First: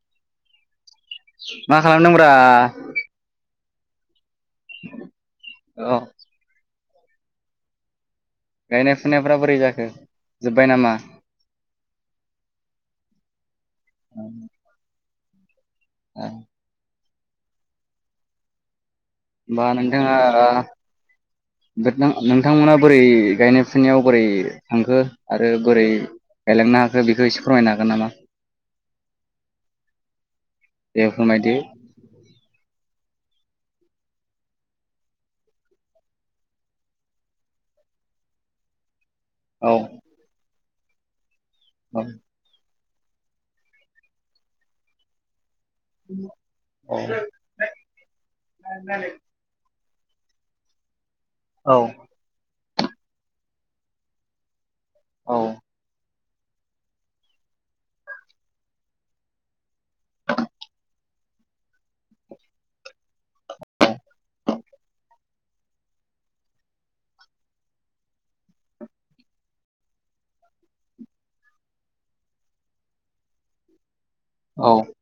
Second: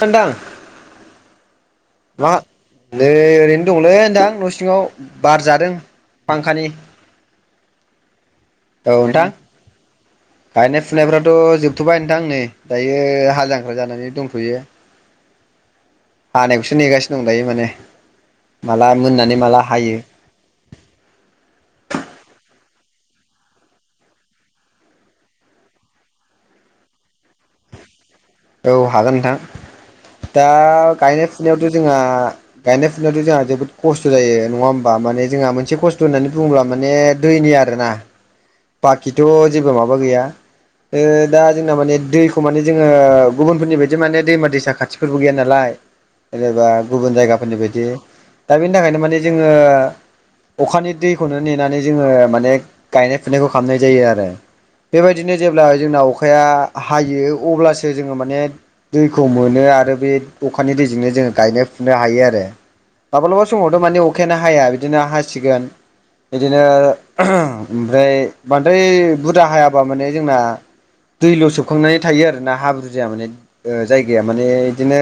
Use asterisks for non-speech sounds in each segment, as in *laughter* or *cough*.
नोंथां *inaudible* मा खालामदोंब्रा? मा नै ओरैनो दंलै नोंथां न' सिङाव बार जादों औ फांखानि औ गायनाय नोंथां फुनायफ्रा बोरै जाखो जोब्बाय नामा? औ जोबथ'बाय नोंथां नै दायो हा जांख्रा जानानै दंथ'यो। हानायखौसो नेगासिनो दं दायो माने माला मोननानै होमबा माला हायो नोंथाङा नोंथांमोना बोरै गायनाय फुनायाव बोरै थांखो आरो बोरै गायलांनो हाखो बेखौ एसे फोरमायनो हागोन नामा? औ हागोन नोंथां दा दे गायनाय फोरमायदो फुनायावथ' जोंहा गायनाय फुनायथ' जोंहा जोबोद खस्थ' जायो नङा होमबा माने जोंहा मोनसे खस्थ' होननानै बुङोब्ला माने दैनि आरोना बाखिथ' औ जेबो माबा गैया ओ दा जोंना माने औ दै खौ माने जोङो गुबुनफोरनि बायदि माने दैमा दैसा खाथिफोरबो गैया नालाय जेनेबा गुबुन जायगाफोरनि बायदि दा बेनि थाखायनो माने जोङो अखानि दैखौनो औ नेनानै जोङो माने गायनाय फुनायखौ खालामनाय जायो आरो। औ बेबायदिनो जेब्ला जोंना अखाया हायो अब्लासो जोङो माने दैखौ मोनो आरो बे अखानि दैजोंनो जोङो गायनाय फुनो हायो आरो माब्लाबा समावथ' माने अखायानो हाया बिदिनो हासिगोन बिदिनो ओमफ्राय बानद्राय बुरदा हायाबा माने जोंना दैल' सोबखांनानै थायो आरोना हाब्रुजाया माने जायगाया माने औ बिदिनो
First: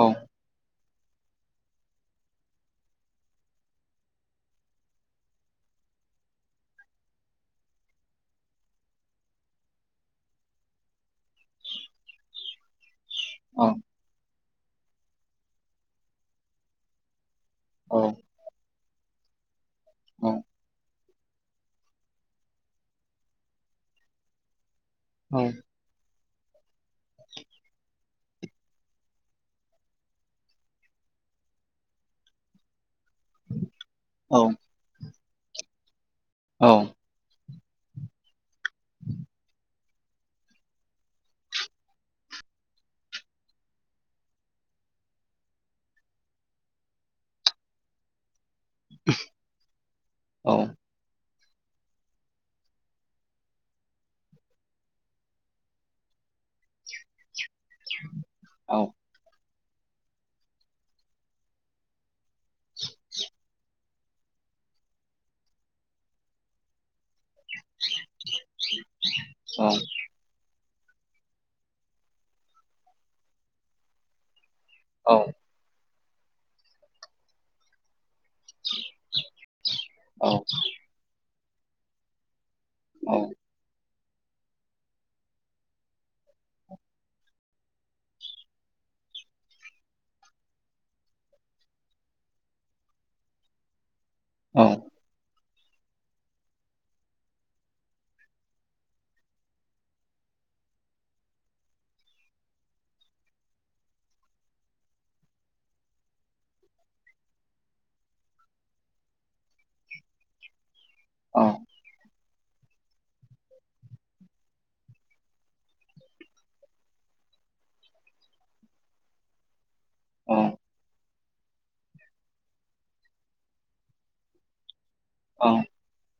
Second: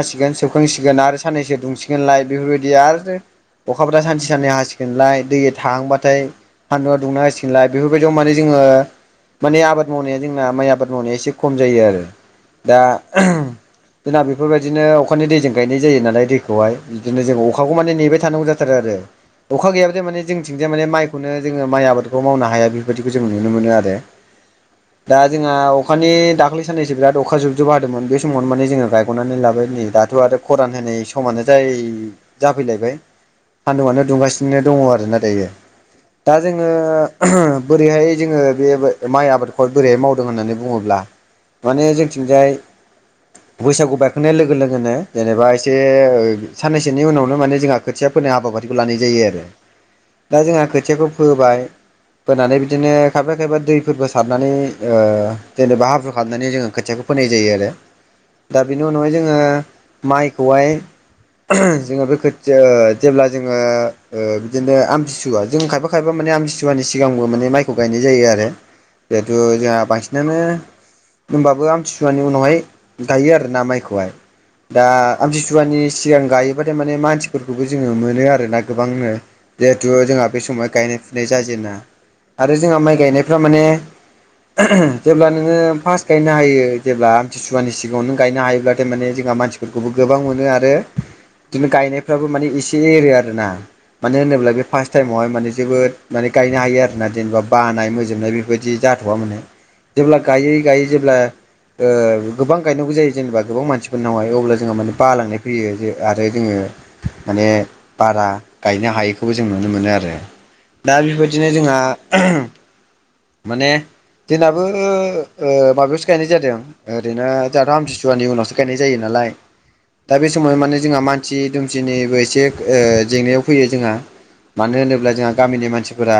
औ सोबखांसिगोन आरो साननैसो दुंसिगोनलाय बेफोरबायदि आरो अखाफ्रा सानसे साननै हासिगोनलाय दै थांबब्लाथाय हान्दुआ दुंना होसिनोलाय बेफोरबायदियाव माने जोङो माने आबाद मावनाया जोंना माइ आबाद मावनाया एसे खम जायो आरो। दा औ जोंना बेफोरबायदिनो अखानि दैजों गायनाय जायो नालाय दैखौहाय बिदिनो जों अखाखौ माने औ नेबाय थानांगौ जाथारो आरो अखा गैयाब्लाथाय माने जोंथिंजाय माने माइखौनो जोङो माइ आबादखौ मावनो हाया बेबायाददिखौ जों नुनो मोनो आरो दा औ जोंहा अखानि दाख्लै साननैसो बिराद अखा जोबजोबबो हादोंमोन बे समावनो माने जोङो गायग'नानै लाबाय नै दाथ' आरो खरान होनाय समानो जाय जाफैलायबाय सान्दुआनो औ दुंगासिनो दङ आरोना दायो दा जोङो बोरैहाय जोङो बे माइ आबादखौ बोरैहाय मावदों होननानै बुङोब्ला माने जोंथिंजाय *inaudible* बैसागु बायखांनाय लोगो लोगोनो जेनेबा एसे साननैसोनि उनावनो माने जोंहा खोथिया फोनाय हाबाफारि लानाय जायो आरो दा औ जोंहा औ खोथियाखौ फोबाय फोनानै बिदिनो खायफा खायफा दैफोरबो सारनानै जेनेबा हाब्रु खालामनानै जोङो खोथियाखौ फोनाय जायो आरो दा औ बेनि उनावहाय जोङो माइखौहाय जोङो बे खोथिया जेब्ला जोङो बिदिनो आमथिसुवा जों खायफा खाय फायबा माने आमथिसुवानि सिगांबो माने माइखौ गायनाय जायो आरो जिहेथु जोंहा बांसिन नोङो होनबाबो आमथिसुवानि उनावहाय गायो आरो ना माइखौहाय दा आमथिसुवानि सिगां गायोबाथाय माने मानसिफोरखौबो जोङो मोनो आरोना गोबांनो जिहेथु जोंहा बे समाव गायनाय फुनाय जाजेा आरो जोंहा माइ औ गायनायफ्रा माने जेब्ला नोङो फार्स्ट गायनो हायो जेब्ला आमथिसुवानि सिगाङाव नों गायनो हायोब्ला थारमाने जोंहा मानसिखौ फोरखौबो गोबां मोनो आरो बिदिनो गायनायफ्राबो माने एसे एरो आरोना मान होनोब्ला बे फार्ट टाइमावहाय जोबोद माने गायनो हायो आरोना जेनेबा बानाय मोजोबनाय बेफोरबायदि जाथ'वा माने जेब्ला गायै गायै जेब्ला गोबां गायनांगौ जायो जेनेबा गोबां मानसिफोरनावहाय अब्ला जोंहा माने बालांनाय फैयो आरो जोङो माने बारा गायनो हायैखौबो जों नुनो मोनो आरो। दा बेबायदिनो औ जोंहा माने दिनहाबो माबायावसो गायनाय जादों ओरैनो दाथ' आमथिसुवानि उनावसो गायनाय जायो नालाय। दा बे समाव माने जोंहा मानसि दुमसिनिबो एसे जेंनायाव फैयो जोंहा मानो होनोब्ला जोंहा गामिनि मानसिफोरा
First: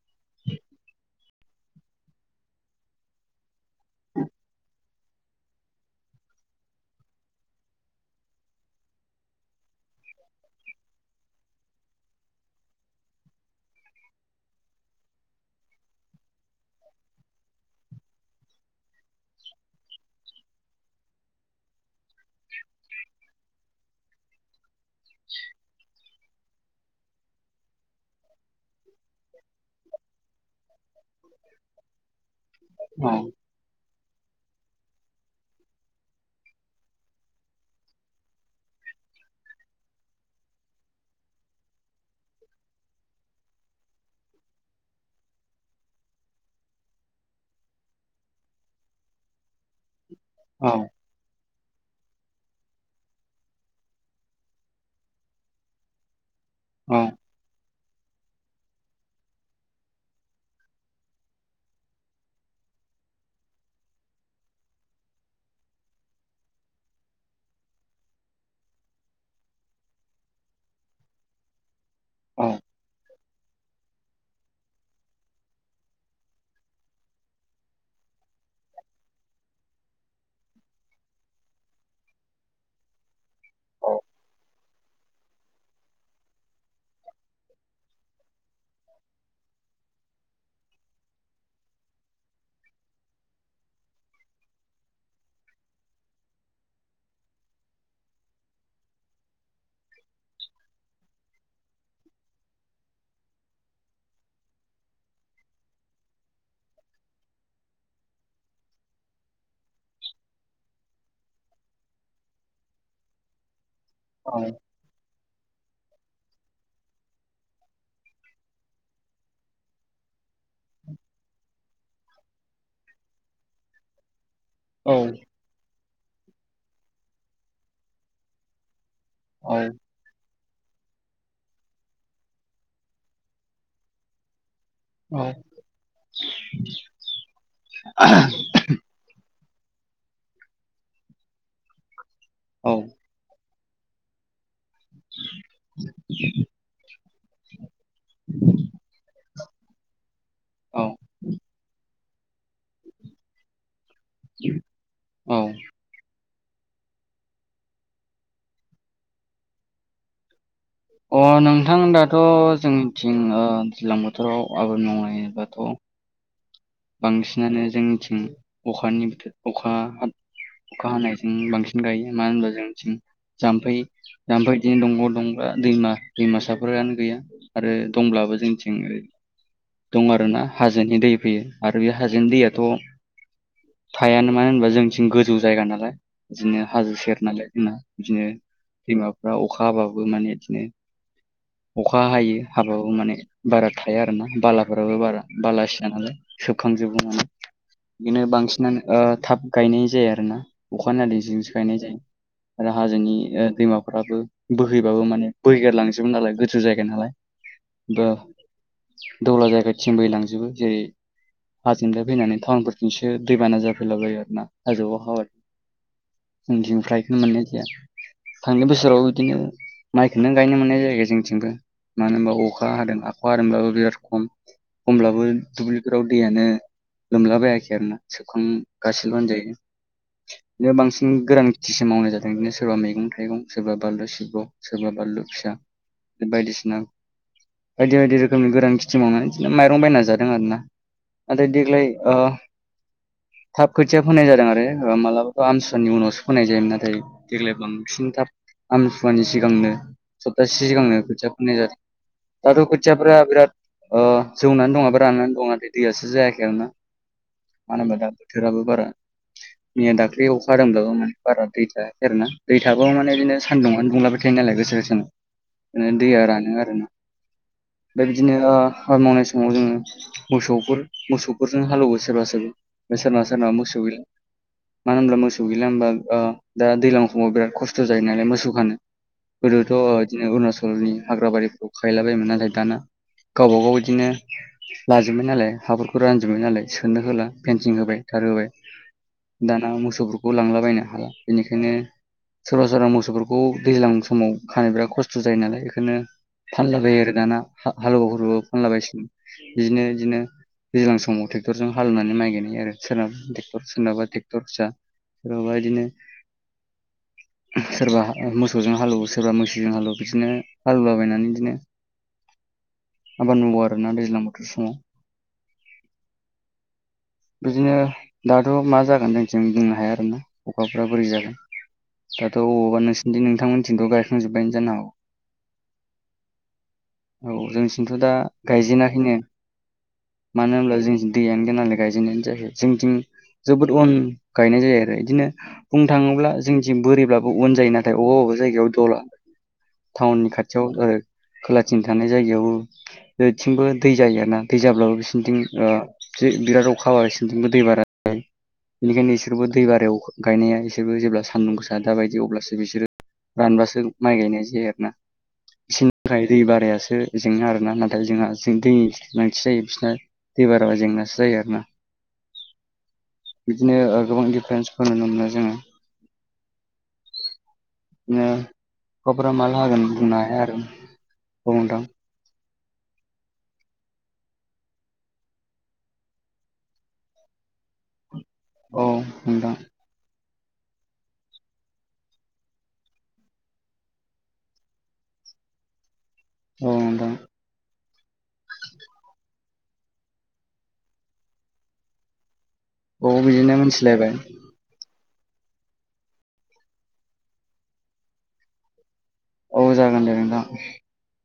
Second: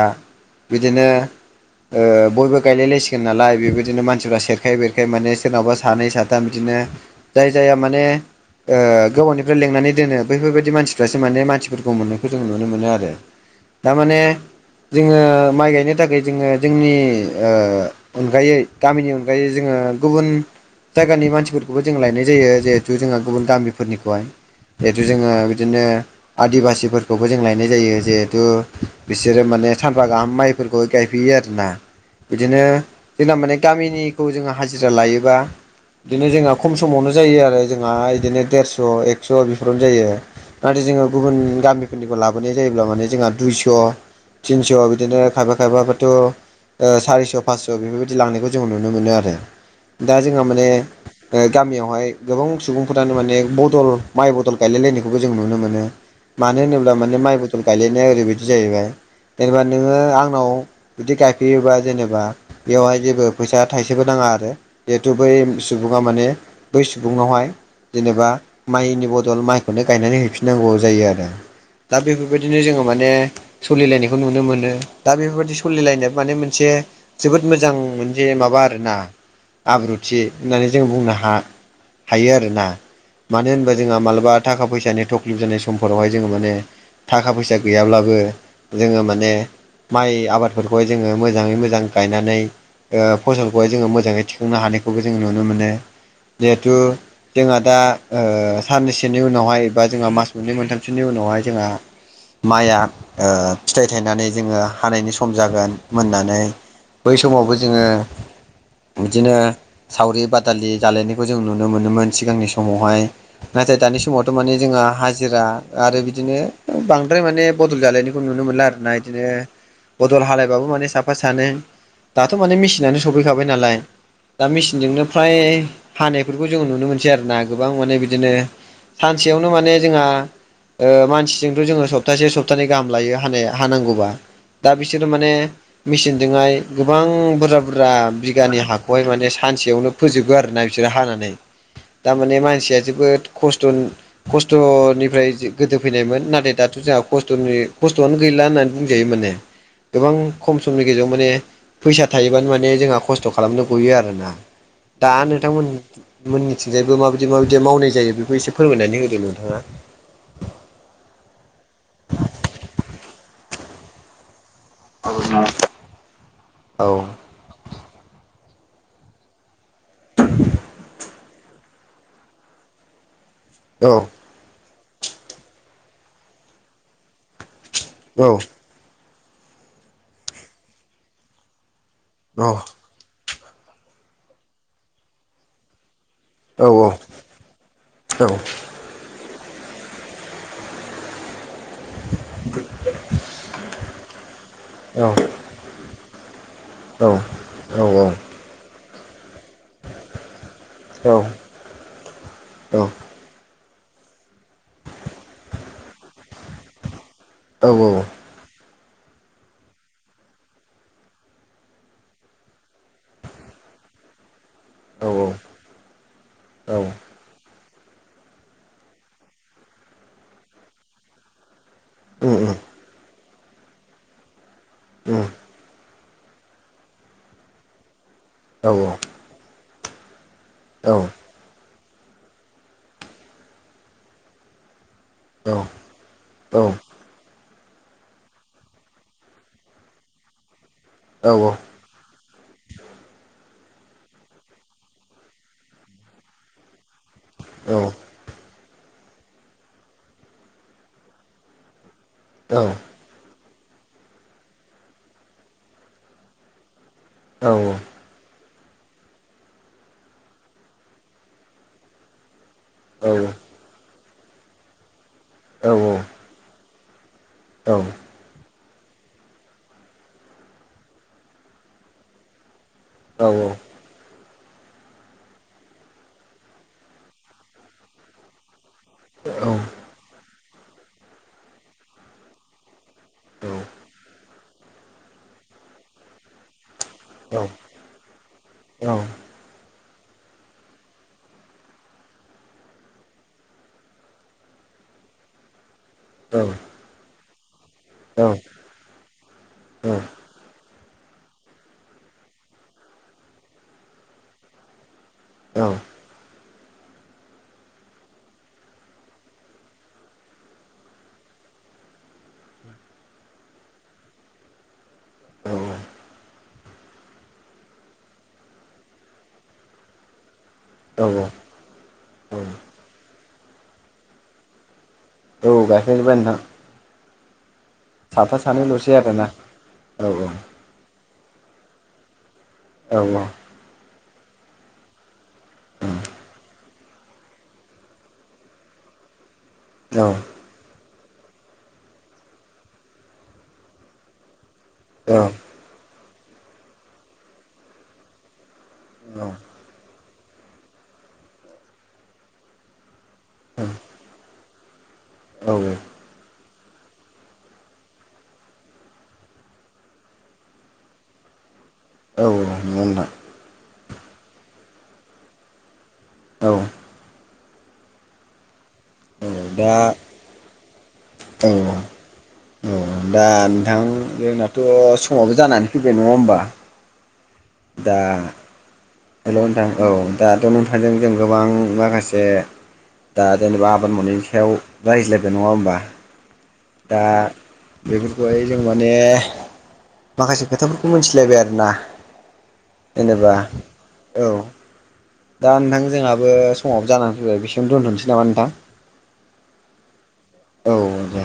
बिदिनो बयबो गायलाय लायसिगोन नालाय बेबायदिनो मानसिफ्रा सेरखाय बेरखाय माने सोरनावबा सानै साथाम बिदिनो जाय जाया माने ओ गोबावनिफ्राय लेंनानै दोनो बैफोरबायाददि मानसिफ्रासो माने मानसिफोरखौ मोननायखौ जों नुनो मोनो आरो। थारमाने जोङो माइ गायनो थाखाय जोङो जोंनि अनगायै गामिनि अनगायै जोङो गुबुन जायगानि मानसिफोर बेखौबो जों लायनाय जायो जिहेथु जोंहा गुबुन दामिफोरनिखौहाय जिहेतु जोङो बिदिनो आदिबासिफोरखौबो जों लायनाय जायो जिहेथु बिसोरो माने सानफा गाहाम माइफोरखौ गायफैयो आरो आरोना बिदिनो जोंना माने गामिनिखौ जोङो हाजिरा लायोबा बिदिनो जोंहा खम समावनो जायो आरो जोंहा बिदिनो देरस' एकस' बेफोरावनो जायो। नाथाय जोङो गुबुन गामिफोरनिखौ लाबोनाय जायोब्ला माने जोंहा दुइस' थिनस'आव बिदिनो खायफा खायबाबाथ' सारिस' फासस' बेफोरबायदि लांनायखौ जों नुनो मोनो आरो दा जोंहा माने गामियावहाय गोबां सुबुंफोरानो माने बदल माइ बदल गायलाय लायनायखौबो जों नुनो मोनो। मानो होनोब्ला माने माइबो फल गायलायनाया ओरैबायदि जाहैबाय जेनेबा नोङो आंनाव बिदि गायफैयोबा जेनेबा बेवहाय जेबो फैसा थाइसेबो नाङा आरो जिहेतु बै सुबुङा माने बै सुबुंनावहाय जेनेबा माइनि बदल माइखौनो गायनानै हैफिननांगौ जायो आरो। दा औ बेफोरबायदिनो जोङो माने सोलिलायनायखौ नुनो मोनो दा बेफोरबायाददि सोलिलायनाय माने मोनसे जोबोद मोजां मोनसे माबा आरोना। आब्रुथि होननानै जों बुंनो ह हायो आरोना। मानो होनबा जोंहा मालाबा थाखा फैसानि थक्लिफ जानाय समफोरावहाय जोङो माने थाखा फैसा गैयाब्लाबो जोङो माने माइ आबाद बेवहाय जोङो मोजाङै मोजां गायनानै फसलखौहाय जोङो मोजाङै थिखांनो हानायखौबो जों नुनो मोनो जिहेथु जोंहा दा साननैसोनि उनावहाय एबा जोंहा मास मोननै मोनथामसोनि उनावहाय जोंहा माइआ फिथाइ थायनानै जोङो हानायनि सम जागोन मोननानै बै समावबो जोङो बिदिनो सावरि बादालि जालायनायखौ जों नुनो मोनोमोन सिगांनि समावहाय। नाथाय दानि समाव औ समावथ' औ माने हाज हाजिरा आरो बिदिनो बांद्राय माने बदल जालायनायखौ नुनो मोनला आर ना बिदिनो बदल हालायबाबो माने साफा सानै दाथ' माने मेसिनानो सफैखाबाय नालाय दा औ मेचिनजोंनो फ्राय हानायफोरखौ जोङो नुनो मोनसै आरो ना। गोबां माने बिदिनो सानसेयावनो माने जोंहा ओ मानसिजोंथ' जोङो सप्तासे सप्तानैै गाहाम लायो हानाय हानांगौबा। दा बिसोरो औ माने मेचिनजोंहाय गोबां बुरजा बुरजा बिगानि हा खौहाय माने सानसेयावनो फोजोबो आरोना बिसोरो हानानै। थारमाने औ मानसिया जोबोद खस्थ' खस्थ'निफ्राय गोदो फैनायमोन नाथाय दाथ' जोंहा खस्थ'नि खस्थ'आनो गैला होननानै बुंजायो माने। गोबां खम समनि औ गेजेराव माने फैसा थायोबानो माने जोंहा खस्थ' खस्थ' खालामनो गयो आरोना दा नोंथांमोन मोन मिथिंजायबो माबायदि माबायदि मावनाय जायो बेखौ एसे फोरमायनानै होदों नोंथाङा। अ नोंथां दाथ' जोंनिथिं दैज्लां बोथोराव आबाद मावनायबाथ' औ बांसिनानो जोंनिथिं अखानि बोथोर अखा अखा हानाय बांसिन गायो मानो होनबा जों जाम्फै औ ओमफ्राय बिदिनो दंग' दं दैमा दैमासाफोरानो गैया आरो औ दंब्लाबो जों ज दं आरोना हाजोनि दै फैयो आरो बे हाजोनि औ दैयाथ' थायानो मानो होनबा जोंथिं गोजौ जायगा नालाय। बिदिनो औ हाजो सेर नालाय जोंना औ बिदिनो दैमाफ्रा अखा हाबाबो माने बिदिनो अखा हायो हाबाबो माने बारा थाया आरोना बालाफोराबो बारा बालासिया नालाय। सोबखांजोबो औ होननानै औ बिदिनो बांसिनानो थाब गायनाय जायो आरो ना अखा नदैजोंजोंसो गायनाय जायो आरो हाजोनि दैमाफ्राबो बोहैबाबो माने बोैगेरलांजोबो नालाय गोजौ जायगा नालाय दौला जायगा थिं बैलांजोबो जेरै हाजोंलाय फैनानै टाउनफोरथिंसो दैबाना जाफैलाबायो आर ना हाजौआव औ हाव औ उनथिनिफ्रायखौनो मोननाय जाया। थांनाय बोसोराव बिदिनो माइखौनो गायनो मोननाय जायो जोंथिंबो मानो होनबा उम उम अखा हादों आखाइ हादोंब्लाबो बिराद खम खमब्लाबो उम दलि जाव दैयानो लोमलाबायाखै आरो ना सोबखां औ गासिल' होनजायो बिदिनो औ बांसिन गोरान थिसो मावनाय जादों बिदिनो सोरबा मैगं थाइगं सोरबा बानलु सिब्र' सोरबा बानलु फिसा औ औ बायदिसिना बायदि बायदि रोखोमनि गोरान खिथि मावो बिदिनो माइरं बायना जादों आरो ना। औ आरो देग्लाय ओ थाब खोथिया फोनाय जादों आरो माबा' आमसुवानि उनावसो फोनाय जायोमोन नाथाय देग्लाय बांसिन औ थाब आमसुवानि सिगांनो सप्तासे सिगांनो खोथिया फुनाय जादों। दाथ' खोथियाफ्रा बिराद ओ जौनानै दङ बा राननानै दं। दैयासो जायखै आरो मानो औ होनबा दा बोथोराबो बारा मैया दाख्लै अखा दोंब्लाबो माने बारा दै थायाखै आरोना। दै थाबाबो माने बिदिनो सानदुङानो दुंलाबाय थायो नालाय गोसो गोसानो बिदिनो दैया रानो आरो ना। औ। बिदिनो हा मावनाय समाव जोङो मोसौफोर मोसौफोरजों हालौवो सोरबा सोरबा। बे सोरनाबा सोरनाबा मोसौ गैल मानो होमब्ला मोसौ गैला होमबा ओ दा दैज्लां समाव बिराद खस्थ' जायो नालाय मोसौ खानो गोदोथ' इदिनो अरुणाचलनि हाग्राबारिफ्राव खाहैलाबायोमोन नालाय दाना गावबा गाव इदिनो लाजोबबाय नालाय हाफोरखौ रानजोब्बाय नालाय सोनो होला फेनसिं होबाय थार होबाय। दाना मोसौफोरखौ लांलाबायनो हाला बेनिखायनो सोरबा सोरबा मोसौफोरखौ दैज्लां समाव खानो बिराद खस्थ' जायो नालाय बेखायनो फानला बायो आरो दाना हालुवा औ हाबबो फानलाबायसिगोन बिदिनो औ बिदिनो दैज्लां समाव ट्रेक्टरजों हालेवनानै माइ गायनाय आरो सोरनाबा ट्रेक्टर सोरनाबा ट्रेक्टर फिसा सोरनाबा इदिनो सोरबा मोसौजों हालेवो सोरबा मैसोजों हालेवो बिदिनो हालेवलाबायनानै बिदिनो आबाद मावो आरोना दैज्लां बोथोर समाव औ औ बिदिनो दाथ' मा जागोन जोंथिं बुंनो हाया आरोना अखाफ्रा बोरै औ जागोन दाथ' अबावबा नोंसोरनि नोंथांमोननिथिंथ' गायखांजोबबायानो जानो हागौ औ गायखांजोबबाय नोंथां औ जोंनिथिंथ' दा साफा सानैल'सै गायजेनाखैनो आरोना औ मानो होनब्ला जोंनिथिं दैयानो गैया नालाय गायजेननाय जायाखै जोंनिथिं औ जोबोद उन गायनाय जायो आरो इदिनो बुंनो थाङोब्ला जोंनि थिं बोरिब्लाबो उन जायो नाथाय अबेबा अबेबा जायगायाव दलहा औ टाउननि खाथि खाथियाव आरो खोलाथिं थानाय जायगायाव जेथिंबो दै जायो आरोना दै जाब्लाबो औ बिसोरनिथिं ओ बिराद अखा हायोबा बिसोरनिथिंबो दै बारा जायो बेनिखायनो इसोरबो दै बारायाव गायनाया बिसोरबो जेब्ला सान्दुं गोसा दाबायदि अब्लासो बिसोरो रानबासो माइ गायनाय जायो आरोना बिसोरनि थाखाय दै बारायासो जेंना आरो ना नाथाय जोंहा जों दैनि गोनांथि जायो बिसोरना दै बाराबा जेंनासो जायो आरोना औ औ नंगौ नोंथां बिदिनो गोबां दिफारेन्सफोर नुनो मोनो जोङो औ बिदिनो अखाफोरा माला दा हागोन बुंनो हाया आरो औ दा नोंथां जोंनाथ' समाबो जानानै फैबाय नङा होमबा दा औ हेलौ नोंथां औ दाथ' नोंथांजों जों गोबां माखासे दा जेनेबा आबाद मावनायनि सायाव रायज्लायबाय नङा होमबा औ दा नोंथां बेफोरखौहाय जों माने माखासे खोथाफोरखौ मोमथिलायबाय आरोना औ जेनेबा बिदिनो मोनथिलायबाय औ दा नोंथां जोंहाबो समाबो जानानै फैबाय बेसिमावनो दोन्थ'नोसै नामा नोंथां औ जागोन दे नोंथां औ दे